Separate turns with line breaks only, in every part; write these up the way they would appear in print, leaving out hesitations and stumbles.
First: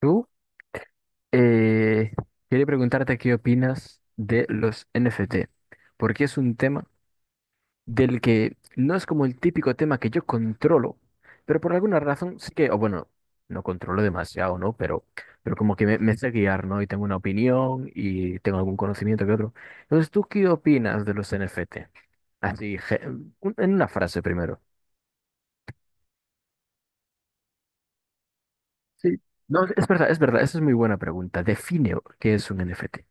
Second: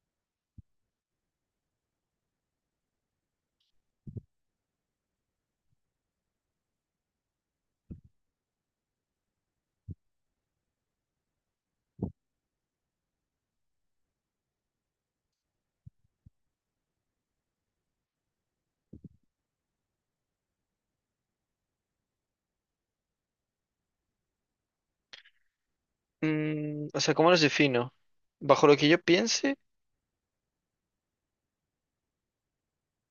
Tú, eh, quería preguntarte qué opinas de los NFT, porque es un tema del que no es como el típico tema que yo controlo, pero por alguna razón sí que, o bueno, no controlo demasiado, ¿no? Pero como que me sé guiar, ¿no? Y tengo una opinión y tengo algún conocimiento que otro. Entonces, ¿tú qué opinas de los NFT? Así, en una frase primero.
¿Cómo los defino? Bajo lo que yo
Sí.
piense,
No, es verdad, esa es muy buena pregunta. Define qué es un NFT.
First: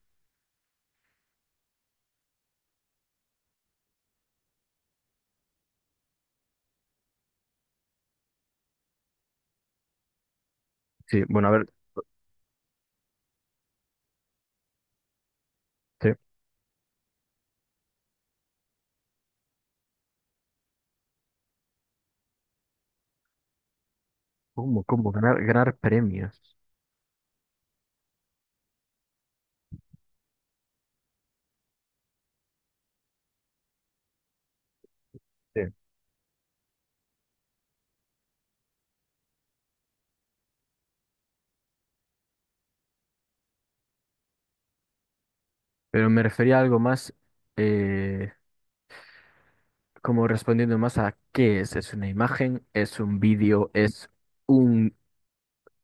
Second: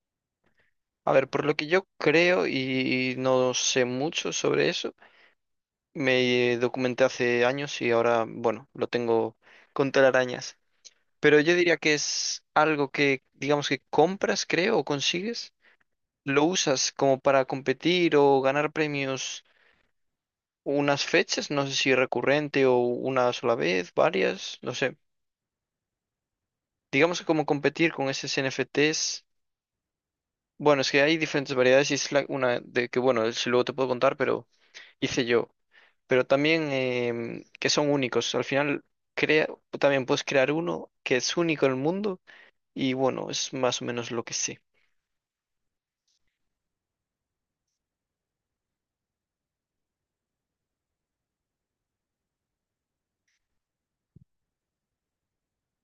a ver, por lo que yo creo y no sé mucho sobre eso, me documenté hace años y ahora, bueno, lo tengo con telarañas.
Sí,
Pero
bueno, a
yo
ver.
diría que es algo que, digamos que compras, creo, o consigues,
Sí.
lo usas como para competir o ganar premios unas fechas, no sé si recurrente o una sola vez, varias, no
¿Cómo,
sé.
cómo? Ganar, ganar premios.
Digamos que como competir con esos NFTs. Bueno, es que hay diferentes variedades y es una de que, bueno, si luego te puedo contar, pero hice yo.
Sí.
Pero también que son únicos. Al final, crea, también puedes crear uno que es único en el mundo y, bueno, es más o menos lo que sé.
Pero me refería a algo más, eh, como respondiendo más a qué es. ¿Es una imagen? ¿Es un vídeo? ¿Es un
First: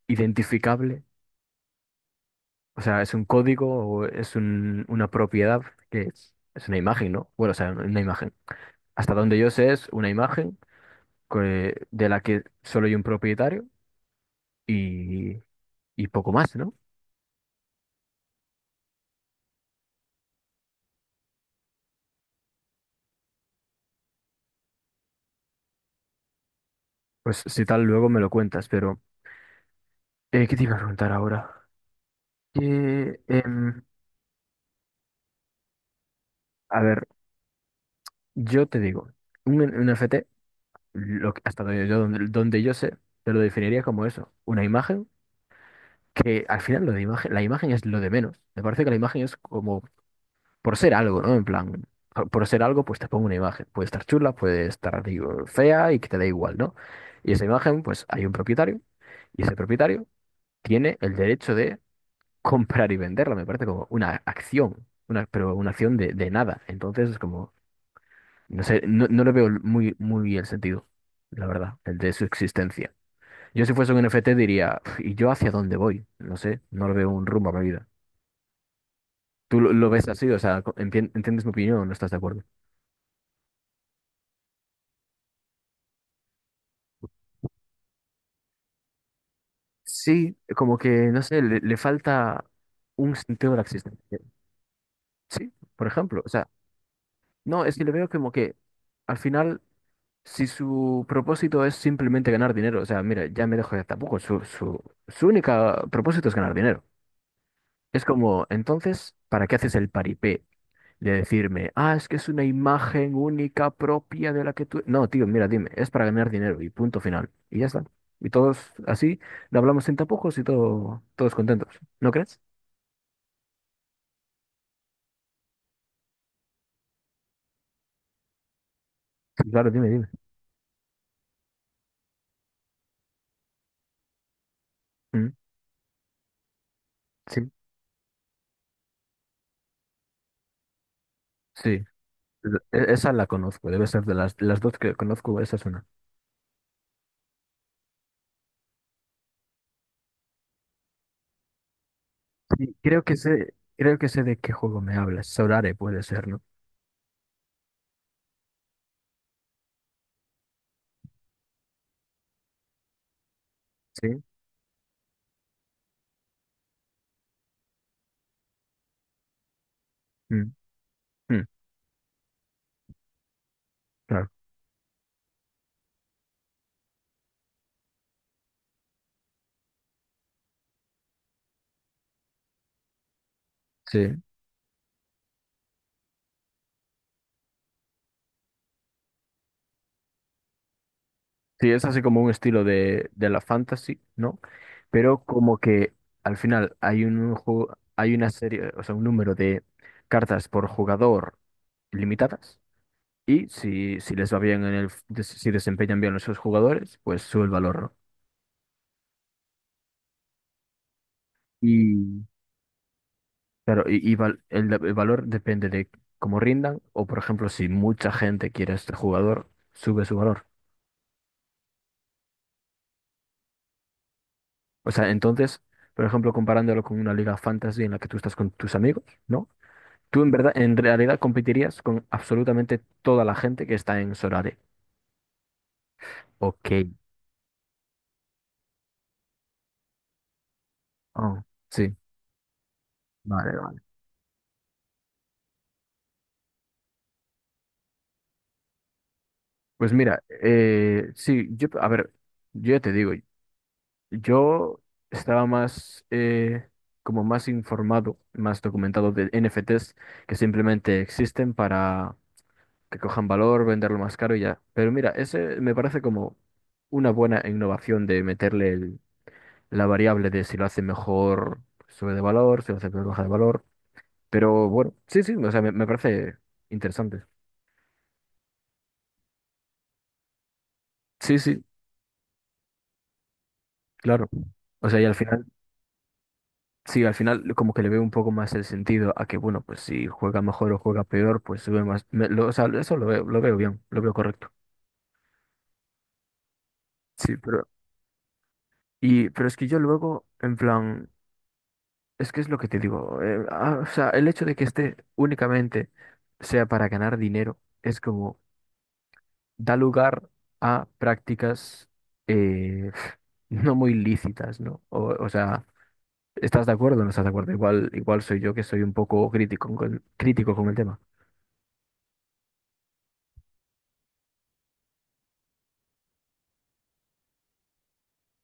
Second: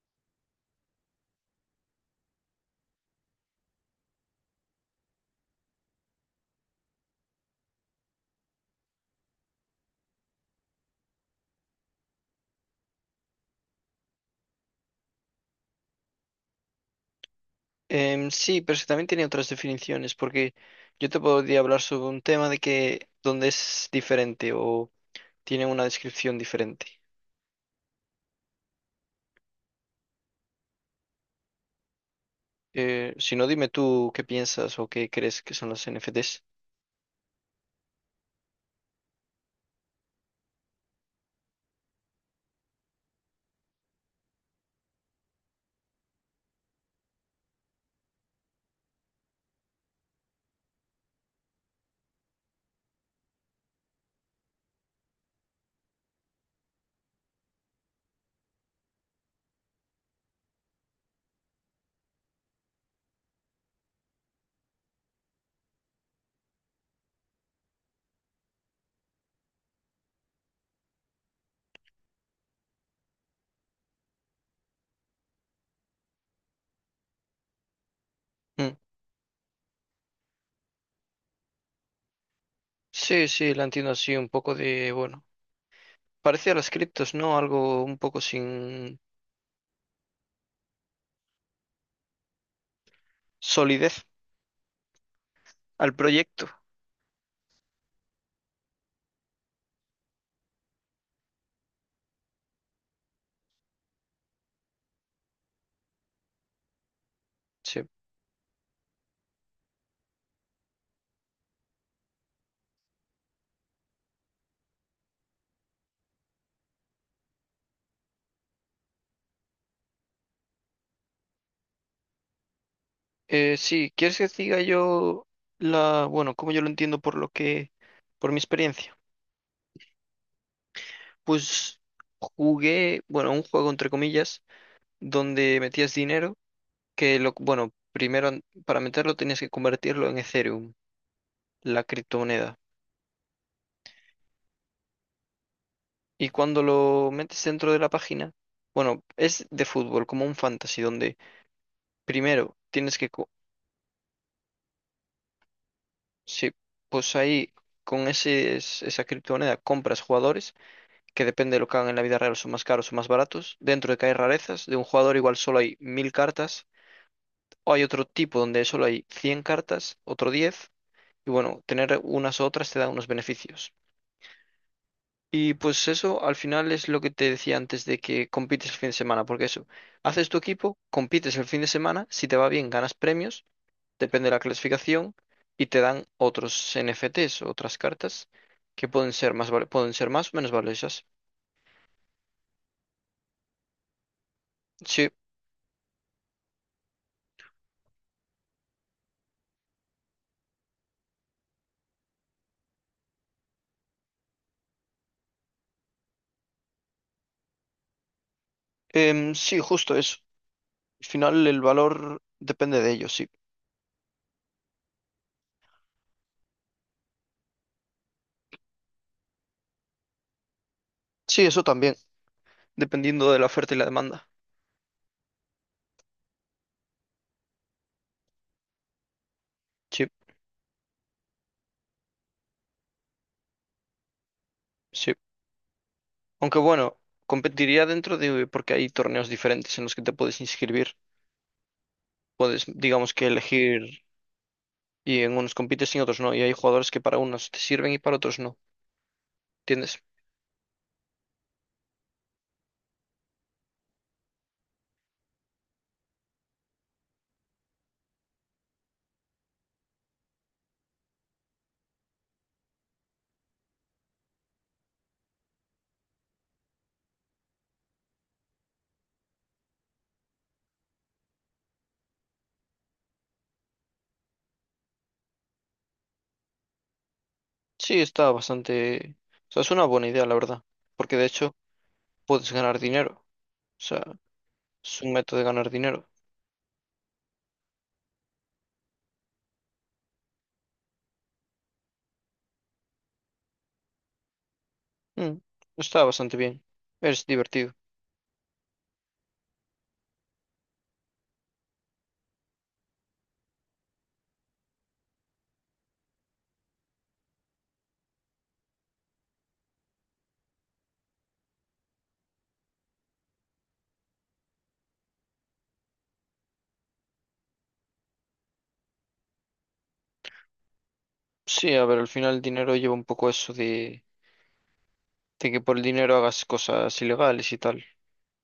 identificable? O sea, ¿es un código o es una propiedad? ¿Qué es? Es una imagen, ¿no? Bueno, o sea, una imagen. Hasta donde yo sé es una imagen de la que solo hay un propietario y, y poco más, ¿no?
Sí, pero es que también tiene otras definiciones, porque yo te podría hablar sobre un tema de que donde es diferente o tiene una descripción diferente.
Pues si tal, luego me lo cuentas, pero ¿qué te iba a preguntar ahora? Eh,
Si no, dime
em,
tú qué piensas o qué crees que son los NFTs.
a ver. Yo te digo, un NFT, hasta donde yo sé, te lo definiría como eso, una imagen que al final lo de imagen, la imagen es lo de menos. Me parece que la imagen es como por ser algo, ¿no? En plan, por ser algo, pues te pongo una imagen. Puede estar chula, puede estar digo, fea y que te da igual, ¿no? Y esa imagen, pues hay un propietario y ese propietario tiene el derecho de comprar y venderla. Me parece como una acción, una, pero una acción de nada. Entonces es como... No sé, no le veo muy el sentido, la verdad, el de su existencia. Yo si fuese un NFT diría, "Pf, ¿y yo hacia dónde voy? No sé, no le veo un rumbo a mi vida.
Mm.
¿Tú lo ves así? O sea, ¿entiendes mi opinión o no estás de acuerdo?
Sí, sí, la entiendo así, un poco de, bueno. Parecía las criptos, ¿no? Algo un poco sin
Sí, como que, no sé, le falta un sentido a la
solidez
existencia. Sí, por
al
ejemplo, o
proyecto.
sea, no, es que le veo como que al final, si su propósito es simplemente ganar dinero, o sea, mira, ya me dejo ya tampoco, su única propósito es ganar dinero.
Sí.
Es como, entonces, ¿para qué haces el paripé de decirme, ah, es que es una imagen única propia de la que tú... No, tío, mira, dime, es para ganar dinero y punto final. Y ya está. Y todos así, lo hablamos sin tapujos y todo, todos contentos. ¿No crees?
Sí, ¿quieres que te diga yo la, bueno, como yo lo entiendo por lo que, por mi experiencia?
Sí. Claro, dime, dime.
Pues jugué, bueno, un juego entre comillas,
Mm.
donde metías dinero, que lo,
Sí,
bueno, primero para meterlo tenías que convertirlo en Ethereum, la
sí.
criptomoneda.
Esa la conozco, debe ser de las dos que conozco, esa es una.
Y cuando lo metes dentro de la página, bueno, es de fútbol, como un fantasy, donde primero
Sí,
tienes que co-
creo que sé de qué juego me hablas. Sorare puede ser, ¿no?
Sí, pues ahí con ese, esa criptomoneda compras jugadores que depende de lo que hagan en la vida real son más caros o más baratos. Dentro de que hay
Sí.
rarezas, de un jugador igual solo hay mil cartas, o hay otro tipo donde solo hay 100 cartas, otro
Mm,
diez, y
mm,
bueno, tener unas u otras te da unos beneficios.
claro.
Y pues eso al final es lo que te decía antes de que compites el fin de semana, porque eso, haces tu equipo, compites el fin de semana, si te va bien ganas premios
Sí.
depende de la clasificación, y te dan otros NFTs, otras cartas, que pueden ser más, pueden ser más o menos valiosas.
Sí, es así como un estilo de la fantasy, ¿no?
Sí,
Pero como que al final hay un juego, hay una serie, o sea, un número de cartas por jugador limitadas y si les va bien en el, si desempeñan bien los sus jugadores, pues sube el valor, ¿no?
sí, justo eso. Al final el valor
Y
depende de ellos, sí.
claro, el valor depende de cómo rindan o, por ejemplo, si mucha gente quiere a este jugador, sube su valor.
Sí, eso también, dependiendo de la oferta y la demanda.
O sea, entonces, por ejemplo, comparándolo con una liga fantasy en la que tú estás con tus amigos, ¿no?
Sí,
Tú en verdad, en realidad competirías con absolutamente toda la gente que está en Sorare.
sí. Aunque
Ok.
bueno, competiría dentro de, porque hay torneos diferentes en los que te puedes inscribir.
Ah, sí.
Puedes, digamos que
Vale, vale.
elegir y en unos compites y en otros no. Y hay jugadores que para unos te sirven y para otros no. ¿Entiendes?
Pues mira, sí, yo, a ver, yo ya te digo, yo estaba más, como más informado, más documentado de NFTs que simplemente existen para que cojan valor, venderlo más caro y ya. Pero mira, ese me parece como una buena innovación de meterle la variable de si lo hace mejor, sube de valor, si lo hace peor, baja de valor. Pero bueno, sí, sí, o sea, me parece interesante.
Sí, está bastante... O sea, es una buena idea, la verdad. Porque de
Sí,
hecho
sí,
puedes ganar dinero. O sea,
claro. O sea,
es
y
un
al
método de
final,
ganar dinero.
sí, al final como que le veo un poco más el sentido a que, bueno, pues si juega mejor o juega peor, pues sube más. O sea, eso lo veo bien, lo veo correcto.
Mm, está bastante bien. Es
Sí, pero,
divertido.
y, pero es que yo luego, en plan, es que es lo que te digo, o sea, el hecho de que esté únicamente sea para ganar dinero, es como, da lugar a prácticas eh, no muy lícitas, ¿no? O sea, ¿estás de acuerdo o no estás de acuerdo? Igual, igual soy yo que soy un poco crítico con el tema.
Sí, a ver, al final el dinero lleva un poco eso de que por el dinero hagas cosas ilegales y tal.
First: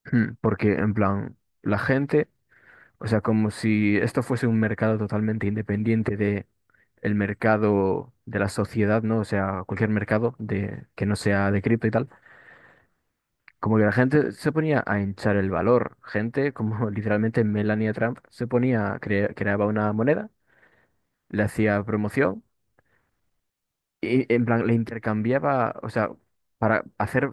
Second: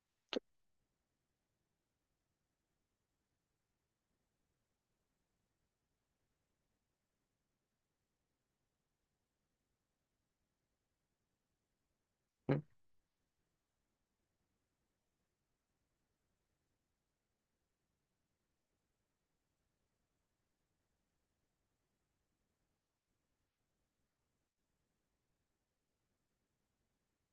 Hmm. Porque, en plan, la gente, o sea, como si esto fuese un mercado totalmente independiente de el mercado de la sociedad, ¿no? O sea, cualquier mercado de, que no sea de cripto y tal.
Mm.
Como que la gente se ponía a hinchar el valor. Gente como literalmente Melania Trump se ponía, creaba una moneda, le hacía promoción y, en plan, le intercambiaba, o sea, para hacer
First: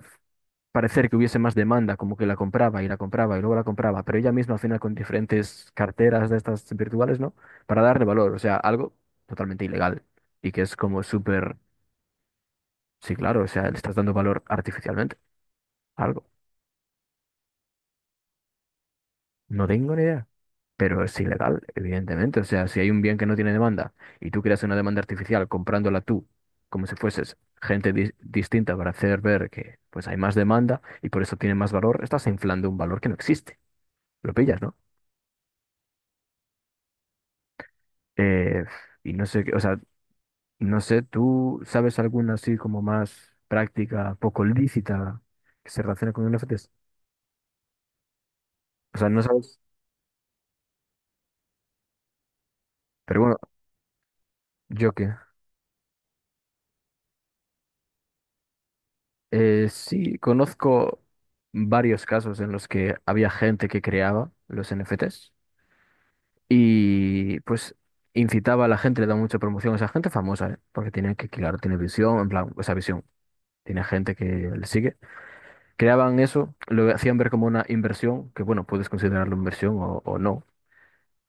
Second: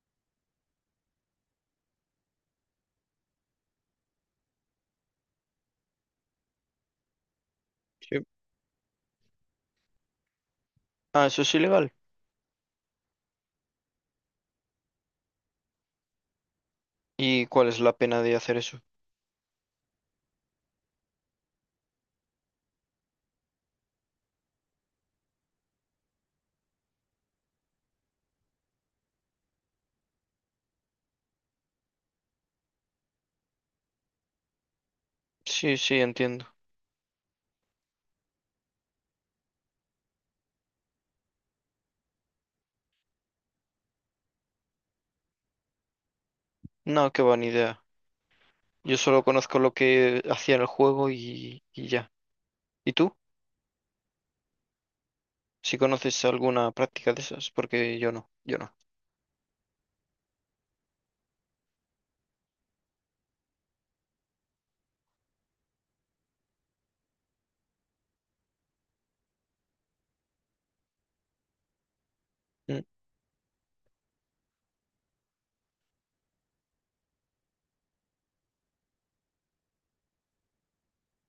parecer que hubiese más demanda, como que la compraba y luego la compraba, pero ella misma al final con diferentes carteras de estas virtuales, ¿no? Para darle
Sí.
valor, o sea, algo totalmente ilegal y que es como
Ah, eso es
súper,
ilegal.
sí, claro, o sea, le estás dando valor artificialmente, algo.
¿Y cuál es la pena de hacer eso?
No tengo ni idea. Pero es ilegal, evidentemente. O sea, si hay un bien que no tiene demanda y tú creas una demanda artificial comprándola tú, como si fueses gente distinta para hacer ver que pues hay más demanda y por eso tiene más valor, estás inflando un valor que no existe. Lo pillas, ¿no?
Sí, sí, entiendo.
Eh, y no sé, o sea, no sé, ¿tú sabes alguna así como más práctica, poco lícita que se relaciona con NFTs?
No, qué buena idea. Yo
O sea, no
solo conozco
sabes.
lo que hacía en el juego y ya. ¿Y tú?
Pero bueno, yo qué.
¿Si conoces alguna práctica de esas? Porque yo no, yo no.
Sí, conozco varios casos en los que había gente que creaba los NFTs y pues incitaba a la gente, le daba mucha promoción a esa gente famosa, ¿eh? Porque tiene que, claro, tiene visión, en plan, esa
Mm.
visión, tiene gente que le sigue. Creaban eso, lo hacían ver como una inversión, que bueno, puedes considerarlo inversión o no,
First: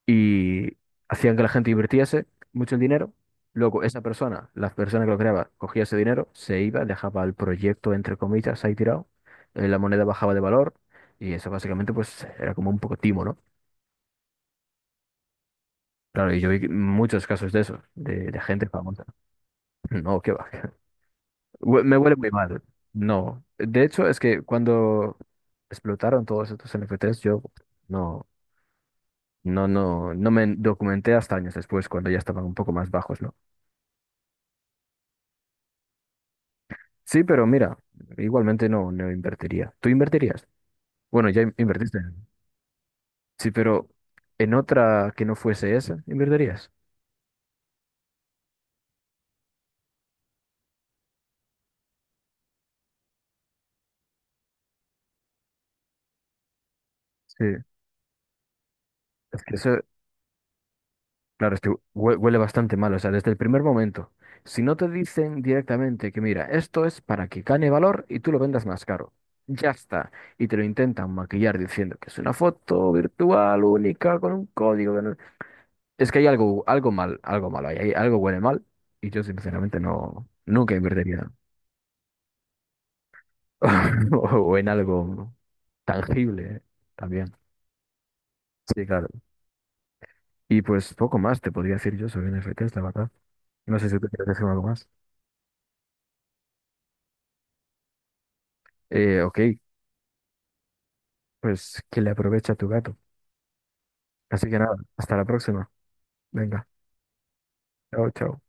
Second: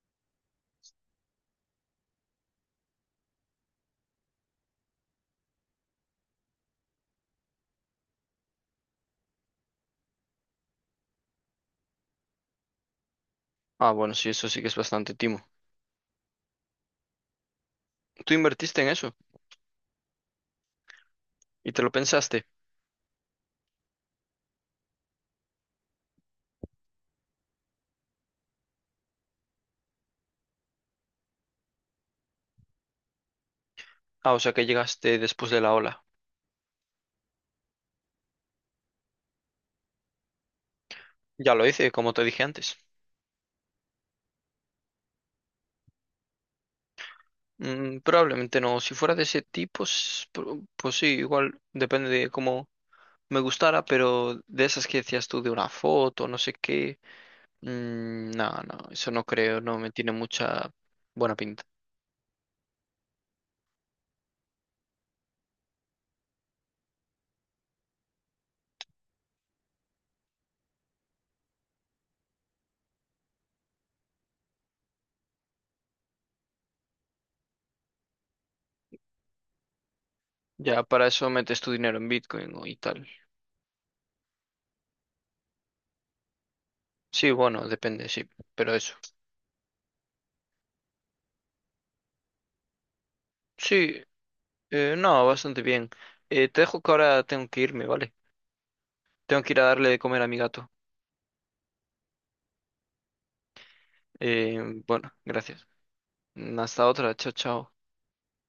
y hacían que la gente invirtiese mucho el dinero. Luego, esa persona, la persona que lo creaba, cogía ese dinero, se iba, dejaba el proyecto, entre comillas, ahí tirado. La moneda bajaba de valor y eso básicamente pues era como un poco timo, ¿no?
Ah, bueno, sí, eso sí que es bastante timo.
Claro, y yo vi muchos casos de eso,
Tú
de gente
invertiste en
famosa.
eso
No, qué va.
y te lo
Me huele muy
pensaste.
mal. No. De hecho, es que cuando explotaron todos estos NFTs, yo no, no me documenté hasta años después, cuando ya estaban un poco más bajos, ¿no?
Ah, o sea que llegaste después de la ola.
Sí, pero mira, igualmente no, no invertiría. ¿Tú invertirías? Bueno, ya
Ya lo hice,
invertiste.
como te dije antes.
Sí, pero en otra que no fuese esa, ¿invertirías?
Mm, probablemente no. Si fuera de ese tipo, pues sí, igual depende de cómo me gustara, pero de esas que decías tú de una foto, no sé qué.
Sí.
Mm, no, no, eso no
Es que
creo, no
eso,
me tiene mucha buena
claro, es
pinta.
que huele bastante mal, o sea, desde el primer momento. Si no te dicen directamente que, mira, esto es para que gane valor y tú lo vendas más caro. Ya está. Y te lo intentan maquillar diciendo que es una foto virtual única con un código. Que no- Es que hay algo, algo mal, algo malo, ahí, hay, algo huele mal y yo sinceramente no, nunca
Ya para eso
invertiría.
metes tu dinero en Bitcoin o- y tal.
O en algo tangible, ¿eh?
Sí,
También.
bueno, depende, sí, pero
Sí,
eso.
claro. Y pues poco más te podría decir yo sobre NFTs, la verdad. No sé si
Sí,
tú quieres decir algo más.
No, bastante bien. Te dejo que ahora tengo que irme, ¿vale?
Ok,
Tengo que ir a darle de comer a mi gato.
pues que le aproveche a tu gato. Así que nada,
Bueno,
hasta la
gracias.
próxima.
Mm,
Venga,
hasta otra. Chao, chao.
chao, chao.